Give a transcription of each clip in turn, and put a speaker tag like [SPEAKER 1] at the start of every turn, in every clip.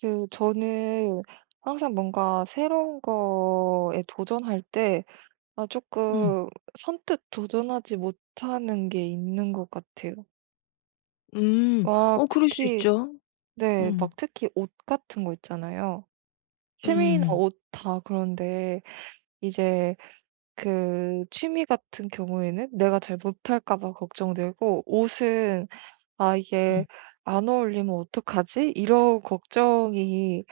[SPEAKER 1] 저는 항상 뭔가 새로운 거에 도전할 때
[SPEAKER 2] 음.
[SPEAKER 1] 조금 선뜻 도전하지 못하는 게 있는 것 같아요.
[SPEAKER 2] 음.
[SPEAKER 1] 막
[SPEAKER 2] 어 그럴 수
[SPEAKER 1] 특히
[SPEAKER 2] 있죠.
[SPEAKER 1] 네,
[SPEAKER 2] 음.
[SPEAKER 1] 막 특히 옷 같은 거 있잖아요. 취미나
[SPEAKER 2] 음.
[SPEAKER 1] 옷 다 그런데 이제 그 취미 같은 경우에는 내가 잘 못할까 봐 걱정되고, 옷은 '아 이게
[SPEAKER 2] 음.
[SPEAKER 1] 안 어울리면 어떡하지?' 이런 걱정이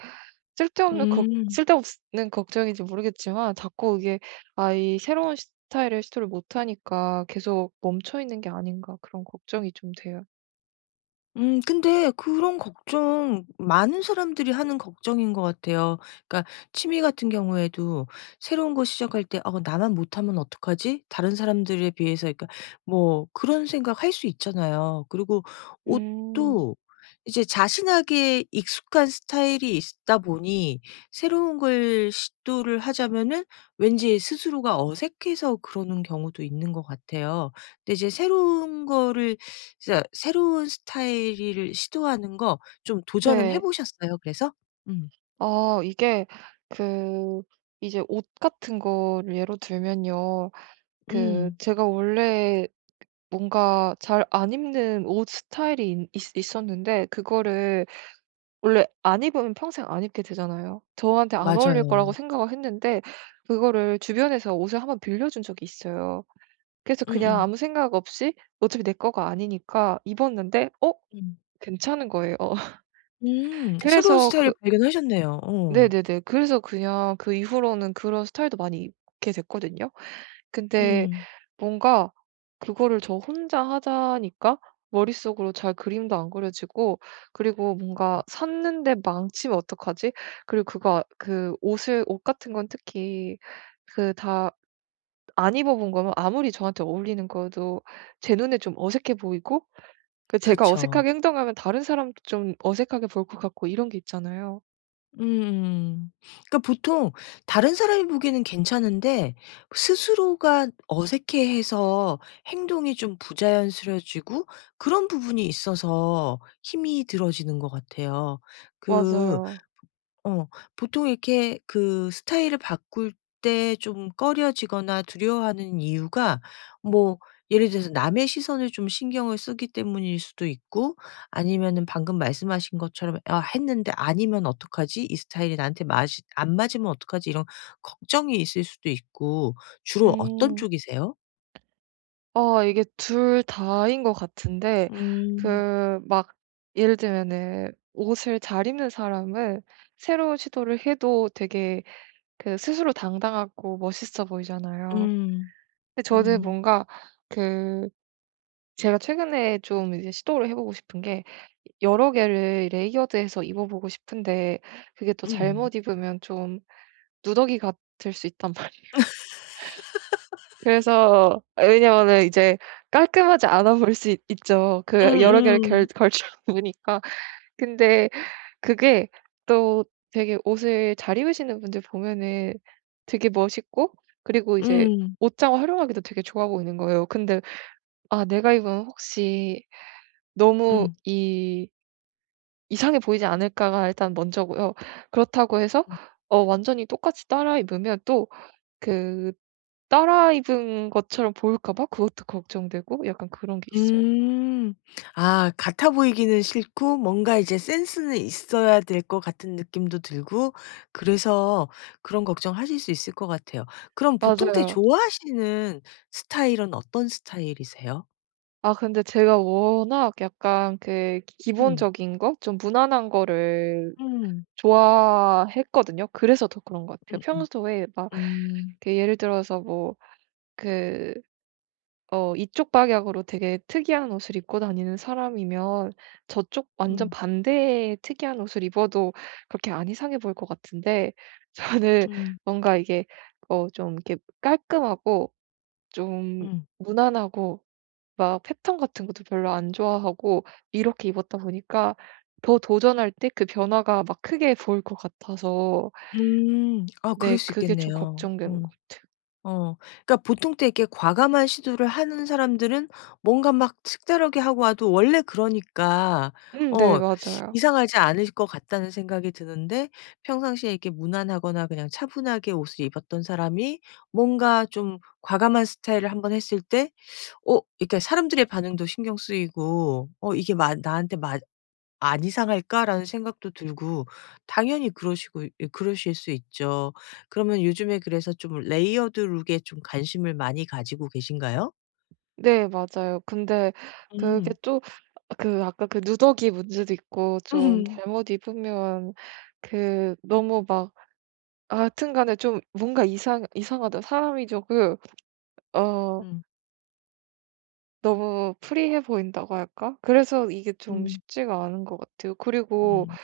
[SPEAKER 2] 음.
[SPEAKER 1] 쓸데없는 걱정인지 모르겠지만, 자꾸 이게 이 새로운 스타일을 시도를 못 하니까 계속 멈춰 있는 게 아닌가 그런 걱정이 좀 돼요.
[SPEAKER 2] 음. 근데 그런 걱정 많은 사람들이 하는 걱정인 것 같아요. 그러니까 취미 같은 경우에도 새로운 거 시작할 때 '어 나만 못하면 어떡하지? 다른 사람들에 비해서.' 그러니까 뭐 그런 생각할 수 있잖아요. 그리고
[SPEAKER 1] 음.
[SPEAKER 2] 옷도 이제 자신에게 익숙한 스타일이 있다 보니 새로운 걸 시도를 하자면은 왠지 스스로가 어색해서 그러는 경우도 있는 것 같아요. 근데 이제 새로운 거를 진짜 새로운 스타일을 시도하는 거 좀 도전은 해
[SPEAKER 1] 네.
[SPEAKER 2] 보셨어요 그래서? 음.
[SPEAKER 1] 아 이게 그 이제 옷 같은 거를 예로 들면요.
[SPEAKER 2] 음.
[SPEAKER 1] 제가 원래 뭔가 잘 안 입는 옷 스타일이 있었는데, 그거를 원래 안 입으면 평생 안 입게 되잖아요. 저한테 안 어울릴
[SPEAKER 2] 맞아요.
[SPEAKER 1] 거라고 생각을 했는데, 그거를 주변에서 옷을 한번 빌려준 적이 있어요. 그래서 그냥
[SPEAKER 2] 음음.
[SPEAKER 1] 아무 생각 없이 어차피 내 거가 아니니까 입었는데,
[SPEAKER 2] 음.
[SPEAKER 1] 괜찮은 거예요.
[SPEAKER 2] 음. 새로운
[SPEAKER 1] 그래서
[SPEAKER 2] 스타일을
[SPEAKER 1] 그
[SPEAKER 2] 발견하셨네요. 어.
[SPEAKER 1] 네네네. 그래서 그냥 그 이후로는 그런 스타일도 많이 입게 됐거든요. 근데
[SPEAKER 2] 음.
[SPEAKER 1] 뭔가 그거를 저 혼자 하자니까 머릿속으로 잘 그림도 안 그려지고, 그리고 뭔가 샀는데 망치면 어떡하지? 그리고 그거 아 그 옷을 옷 같은 건 특히 다 안 입어 본 거면 아무리 저한테 어울리는 거도 제 눈에 좀 어색해 보이고, 제가
[SPEAKER 2] 그쵸.
[SPEAKER 1] 어색하게 행동하면 다른 사람도 좀 어색하게 볼 것 같고 이런 게 있잖아요.
[SPEAKER 2] 음음. 그러니까 보통 다른 사람이 보기에는 괜찮은데 스스로가 어색해해서 행동이 좀 부자연스러워지고 그런 부분이 있어서 힘이 들어지는 것 같아요. 그
[SPEAKER 1] 맞아요.
[SPEAKER 2] 어. 보통 이렇게 그 스타일을 바꿀 때 좀 꺼려지거나 두려워하는 이유가 뭐 예를 들어서 남의 시선을 좀 신경을 쓰기 때문일 수도 있고 아니면은 방금 말씀하신 것처럼 '아 했는데 아니면 어떡하지? 이 스타일이 나한테 맞이 안 맞으면 어떡하지?' 이런 걱정이 있을 수도 있고 주로 어떤
[SPEAKER 1] 음.
[SPEAKER 2] 쪽이세요?
[SPEAKER 1] 이게 둘 다인 것 같은데,
[SPEAKER 2] 음.
[SPEAKER 1] 막 예를 들면은 옷을 잘 입는 사람은 새로운 시도를 해도 되게 스스로 당당하고 멋있어 보이잖아요.
[SPEAKER 2] 음.
[SPEAKER 1] 근데 저는
[SPEAKER 2] 음.
[SPEAKER 1] 뭔가, 그 제가 최근에 좀 이제 시도를 해 보고 싶은 게 여러 개를 레이어드해서 입어 보고 싶은데, 그게 또
[SPEAKER 2] 음.
[SPEAKER 1] 잘못 입으면 좀 누더기 같을 수 있단 말이에요. 그래서 왜냐면은 이제 깔끔하지 않아 보일 수 있 있죠. 여러 개를 결
[SPEAKER 2] 음음.
[SPEAKER 1] 걸쳐 보니까. 근데 그게 또 되게 옷을 잘 입으시는 분들 보면은 되게 멋있고, 그리고
[SPEAKER 2] 음.
[SPEAKER 1] 이제
[SPEAKER 2] 음.
[SPEAKER 1] 옷장을 활용하기도 되게 좋아 보이는 거예요. 근데 '아 내가 입으면 혹시 너무
[SPEAKER 2] 음.
[SPEAKER 1] 이 이상해 보이지 않을까.'가 일단 먼저고요. 그렇다고 해서 완전히 똑같이 따라 입으면 또 그 따라 입은 것처럼 보일까 봐 그것도 걱정되고, 약간 그런 게 있어요.
[SPEAKER 2] 음. 아 같아 보이기는 싫고 뭔가 이제 센스는 있어야 될 것 같은 느낌도 들고 그래서 그런 걱정하실 수 있을 것 같아요. 그럼 보통 때
[SPEAKER 1] 맞아요.
[SPEAKER 2] 좋아하시는 스타일은 어떤 스타일이세요?
[SPEAKER 1] 근데 제가 워낙 약간
[SPEAKER 2] 음.
[SPEAKER 1] 기본적인 거, 좀 무난한 거를
[SPEAKER 2] 음.
[SPEAKER 1] 좋아했거든요. 그래서 더 그런 것 같아요.
[SPEAKER 2] 음음.
[SPEAKER 1] 평소에 막
[SPEAKER 2] 음.
[SPEAKER 1] 예를 들어서 뭐그 어 이쪽 방향으로 되게 특이한 옷을 입고 다니는 사람이면 저쪽 완전
[SPEAKER 2] 음.
[SPEAKER 1] 반대의 특이한 옷을 입어도 그렇게 안 이상해 보일 것 같은데, 저는
[SPEAKER 2] 음.
[SPEAKER 1] 뭔가 이게 좀 이렇게 깔끔하고, 좀
[SPEAKER 2] 음.
[SPEAKER 1] 무난하고, 막 패턴 같은 것도 별로 안 좋아하고, 이렇게 입었다 보니까 더 도전할 때 변화가 막 크게 보일 것 같아서,
[SPEAKER 2] 음. 아 그럴
[SPEAKER 1] 네,
[SPEAKER 2] 수
[SPEAKER 1] 그게 좀
[SPEAKER 2] 있겠네요.
[SPEAKER 1] 걱정되는 것
[SPEAKER 2] 어.
[SPEAKER 1] 같아요.
[SPEAKER 2] 어. 그러니까 보통 때 이렇게 과감한 시도를 하는 사람들은 뭔가 막 특별하게 하고 와도 원래 그러니까
[SPEAKER 1] 네,
[SPEAKER 2] 어
[SPEAKER 1] 맞아요.
[SPEAKER 2] 이상하지 않을 것 같다는 생각이 드는데 평상시에 이렇게 무난하거나 그냥 차분하게 옷을 입었던 사람이 뭔가 좀 과감한 스타일을 한번 했을 때 어 이렇게 사람들의 반응도 신경 쓰이고 '어 이게 마 나한테 맞 안 이상할까?'라는 생각도 들고 당연히 그러시고 예 그러실 수 있죠. 그러면 요즘에 그래서 좀 레이어드 룩에 좀 관심을 많이 가지고 계신가요?
[SPEAKER 1] 네, 맞아요. 근데 그게
[SPEAKER 2] 음.
[SPEAKER 1] 또, 아까 그 누더기 문제도 있고, 좀
[SPEAKER 2] 음.
[SPEAKER 1] 잘못 입으면 너무 막 하여튼 간에 좀 뭔가 이상하다. 사람이 조금 어
[SPEAKER 2] 음.
[SPEAKER 1] 너무 프리해 보인다고 할까? 그래서 이게 좀
[SPEAKER 2] 음.
[SPEAKER 1] 쉽지가 않은 것 같아요. 그리고
[SPEAKER 2] 네네.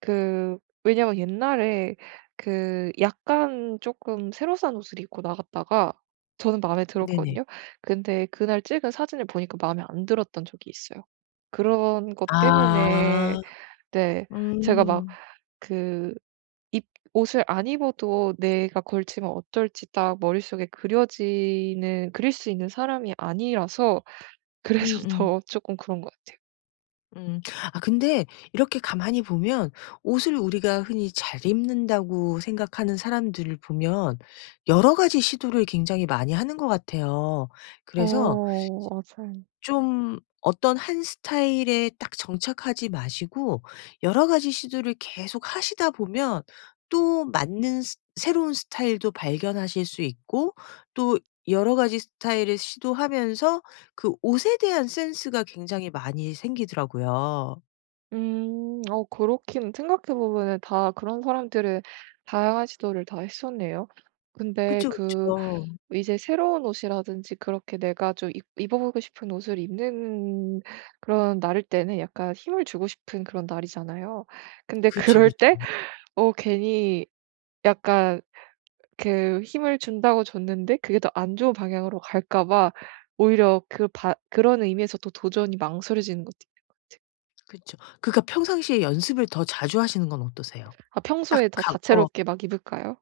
[SPEAKER 1] 그 왜냐면 옛날에 약간 조금 새로 산 옷을 입고 나갔다가 저는 마음에
[SPEAKER 2] 네네.
[SPEAKER 1] 들었거든요. 근데 그날 찍은 사진을 보니까 마음에 안 들었던 적이 있어요. 그런 것 때문에,
[SPEAKER 2] 아.
[SPEAKER 1] 네, 제가 막
[SPEAKER 2] 음.
[SPEAKER 1] 그 입 옷을 안 입어도 내가 걸치면 어쩔지 딱 머릿속에 그려지는 그릴 수 있는 사람이 아니라서 그래서
[SPEAKER 2] 음음.
[SPEAKER 1] 더 조금 그런 것 같아요.
[SPEAKER 2] 음. 아 근데 이렇게 가만히 보면 옷을 우리가 흔히 잘 입는다고 생각하는 사람들을 보면 여러 가지 시도를 굉장히 많이 하는 것 같아요. 그래서
[SPEAKER 1] 어 맞아요.
[SPEAKER 2] 좀 어떤 한 스타일에 딱 정착하지 마시고 여러 가지 시도를 계속 하시다 보면 또 맞는 스 새로운 스타일도 발견하실 수 있고 또 여러 가지 스타일을 시도하면서 그 옷에 대한 센스가 굉장히 많이 생기더라고요.
[SPEAKER 1] 그렇긴 생각해 보면은 다 그런 사람들은 다양한 시도를 다 했었네요. 근데
[SPEAKER 2] 그쵸, 그쵸.
[SPEAKER 1] 이제 새로운 옷이라든지 그렇게 내가 좀 입 입어보고 싶은 옷을 입는 그런 날일 때는 약간 힘을 주고 싶은 그런 날이잖아요. 근데
[SPEAKER 2] 그쵸,
[SPEAKER 1] 그럴
[SPEAKER 2] 그쵸.
[SPEAKER 1] 때 괜히 약간 힘을 준다고 줬는데 그게 더 안 좋은 방향으로 갈까 봐, 오히려 그 바 그런 의미에서 또 도전이 망설여지는 것도 있는 것 같아요.
[SPEAKER 2] 그쵸. 그러니까 평상시에 연습을 더 자주 하시는 건 어떠세요? 딱
[SPEAKER 1] 평소에 더
[SPEAKER 2] 각 어.
[SPEAKER 1] 다채롭게 막 입을까요?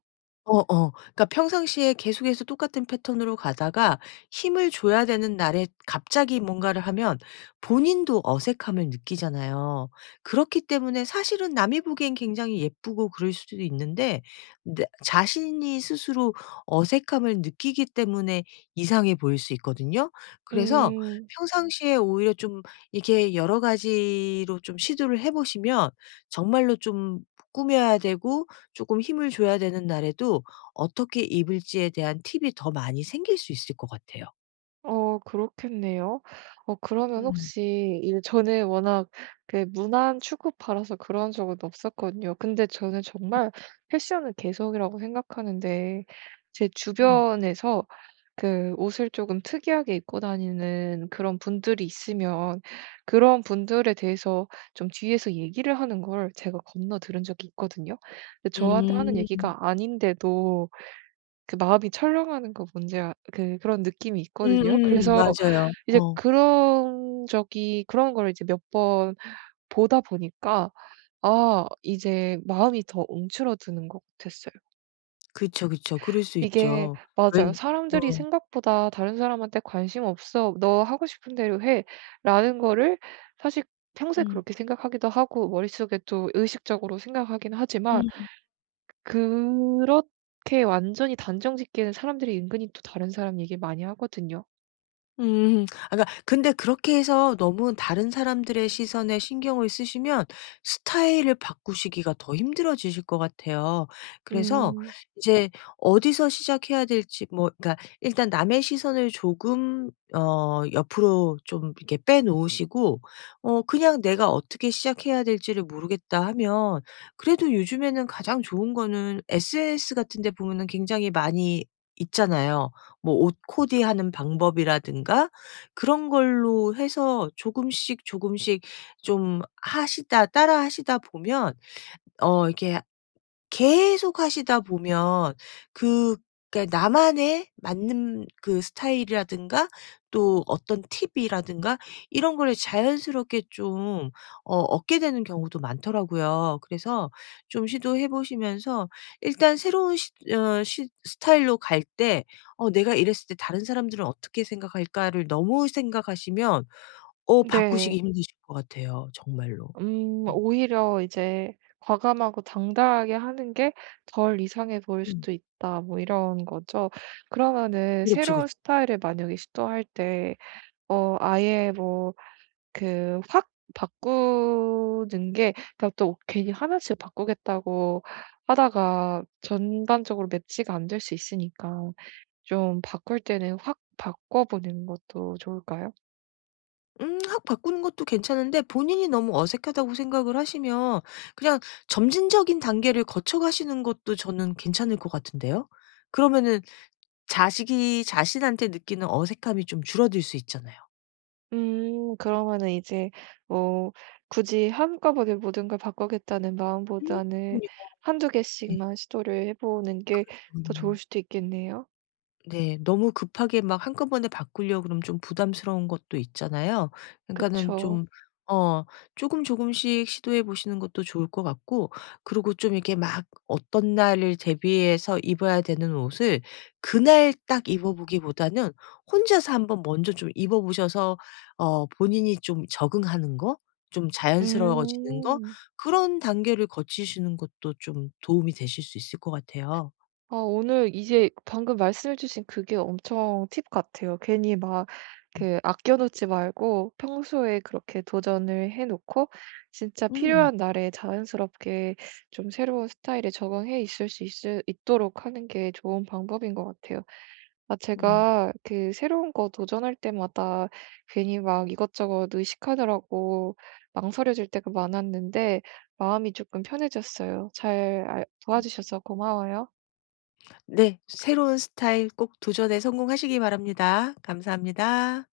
[SPEAKER 2] 어어. 그러니까 평상시에 계속해서 똑같은 패턴으로 가다가 힘을 줘야 되는 날에 갑자기 뭔가를 하면 본인도 어색함을 느끼잖아요. 그렇기 때문에 사실은 남이 보기엔 굉장히 예쁘고 그럴 수도 있는데 내 자신이 스스로 어색함을 느끼기 때문에 이상해 보일 수 있거든요. 그래서
[SPEAKER 1] 음.
[SPEAKER 2] 평상시에 오히려 좀 이렇게 여러 가지로 좀 시도를 해 보시면 정말로 좀 꾸며야 되고 조금 힘을 줘야 되는 날에도 어떻게 입을지에 대한 팁이 더 많이 생길 수 있을 것 같아요.
[SPEAKER 1] 어 그렇겠네요. 그러면
[SPEAKER 2] 음.
[SPEAKER 1] 혹시 이 저는 워낙 무난 취급받아서 그런 적은 없었거든요. 근데 저는 정말 패션은 개성이라고 생각하는데, 제
[SPEAKER 2] 음.
[SPEAKER 1] 주변에서 옷을 조금 특이하게 입고 다니는 그런 분들이 있으면 그런 분들에 대해서 좀 뒤에서 얘기를 하는 걸 제가 건너 들은 적이 있거든요. 근데 저한테 하는
[SPEAKER 2] 음.
[SPEAKER 1] 얘기가 아닌데도 마음이 철렁하는 거, 뭔지, 그런 느낌이 있거든요.
[SPEAKER 2] 음음.
[SPEAKER 1] 그래서
[SPEAKER 2] 맞아요.
[SPEAKER 1] 이제
[SPEAKER 2] 어.
[SPEAKER 1] 그런 걸 이제 몇 번 보다 보니까 이제 마음이 더 움츠러드는 것 같았어요.
[SPEAKER 2] 그쵸, 그쵸. 그럴 수
[SPEAKER 1] 이게
[SPEAKER 2] 있죠. 왜
[SPEAKER 1] 맞아요.
[SPEAKER 2] 어.
[SPEAKER 1] 사람들이 생각보다 다른 사람한테 "관심 없어. 너 하고 싶은 대로 해."라는 거를, 사실 평소에
[SPEAKER 2] 음.
[SPEAKER 1] 그렇게 생각하기도 하고 머릿속에 또 의식적으로 생각하긴 하지만,
[SPEAKER 2] 음.
[SPEAKER 1] 그렇게 완전히 단정 짓기에는 사람들이 은근히 또 다른 사람 얘기 많이 하거든요.
[SPEAKER 2] 음. 아 그러니까 근데 그렇게 해서 너무 다른 사람들의 시선에 신경을 쓰시면 스타일을 바꾸시기가 더 힘들어지실 것 같아요. 그래서
[SPEAKER 1] 음
[SPEAKER 2] 이제 어디서 시작해야 될지 뭐 그러니까 일단 남의 시선을 조금 어 옆으로 좀 이렇게 빼놓으시고 어 그냥 '내가 어떻게 시작해야 될지를 모르겠다.' 하면 그래도 요즘에는 가장 좋은 거는 SNS 같은 데 보면은 굉장히 많이 있잖아요. 뭐 옷 코디하는 방법이라든가 그런 걸로 해서 조금씩, 조금씩 좀 하시다 따라 하시다 보면 어 이게 계속 하시다 보면 그 그러니까 나만의 맞는 그 스타일이라든가 또 어떤 팁이라든가 이런 거를 자연스럽게 좀 어 얻게 되는 경우도 많더라고요. 그래서 좀 시도해 보시면서 일단 새로운 시 어 시 스타일로 갈 때 '어 내가 이랬을 때 다른 사람들은 어떻게 생각할까?'를 너무 생각하시면 어
[SPEAKER 1] 네.
[SPEAKER 2] 바꾸시기 힘드실 것 같아요 정말로. 음.
[SPEAKER 1] 오히려 이제 '과감하고 당당하게 하는 게 덜 이상해 보일
[SPEAKER 2] 음.
[SPEAKER 1] 수도 있다.' 뭐 이런 거죠. 그러면은
[SPEAKER 2] 그렇죠,
[SPEAKER 1] 새로운
[SPEAKER 2] 그렇죠.
[SPEAKER 1] 스타일을 만약에 시도할 때 아예, 뭐 확 바꾸는 게, 그러니까 또 괜히 하나씩 바꾸겠다고 하다가 전반적으로 매치가 안될 수 있으니까, 좀 바꿀 때는 확 바꿔 보는 것도 좋을까요?
[SPEAKER 2] 확 바꾸는 것도 괜찮은데 본인이 너무 어색하다고 생각을 하시면 그냥 점진적인 단계를 거쳐 가시는 것도 저는 괜찮을 것 같은데요. 그러면은 자식이 자신한테 느끼는 어색함이 좀 줄어들 수 있잖아요.
[SPEAKER 1] 그러면은 이제 뭐 굳이 한꺼번에 모든 걸 바꾸겠다는
[SPEAKER 2] 음.
[SPEAKER 1] 마음보다는
[SPEAKER 2] 그럼요.
[SPEAKER 1] 한두
[SPEAKER 2] 네.
[SPEAKER 1] 개씩만 시도를 해 보는 게 더 좋을
[SPEAKER 2] 그럼요.
[SPEAKER 1] 수도 있겠네요.
[SPEAKER 2] 네. 너무 급하게 막 한꺼번에 바꾸려고 그러면 좀 부담스러운 것도 있잖아요. 그러니까는
[SPEAKER 1] 그쵸.
[SPEAKER 2] 좀 어 조금 조금씩 시도해 보시는 것도 좋을 것 같고 그리고 좀 이렇게 막 어떤 날을 대비해서 입어야 되는 옷을 그날 딱 입어 보기보다는 혼자서 한번 먼저 좀 입어 보셔서 어 본인이 좀 적응하는 거 좀 자연스러워지는 거
[SPEAKER 1] 음.
[SPEAKER 2] 그런 단계를 거치시는 것도 좀 도움이 되실 수 있을 것 같아요.
[SPEAKER 1] 오늘 이제 방금 말씀해 주신 그게 엄청 팁 같아요. 괜히 막 아껴 놓지 말고 평소에 그렇게 도전을 해 놓고 진짜
[SPEAKER 2] 음.
[SPEAKER 1] 필요한 날에 자연스럽게 좀 새로운 스타일에 적응해 있을 수 있 있도록 하는 게 좋은 방법인 것 같아요.
[SPEAKER 2] 음.
[SPEAKER 1] 제가 새로운 거 도전할 때마다 괜히 막 이것저것 의식하느라고 망설여질 때가 많았는데, 마음이 조금 편해졌어요. 잘 알 도와주셔서 고마워요.
[SPEAKER 2] 네. 새로운 스타일 꼭 도전에 성공하시기 바랍니다. 감사합니다.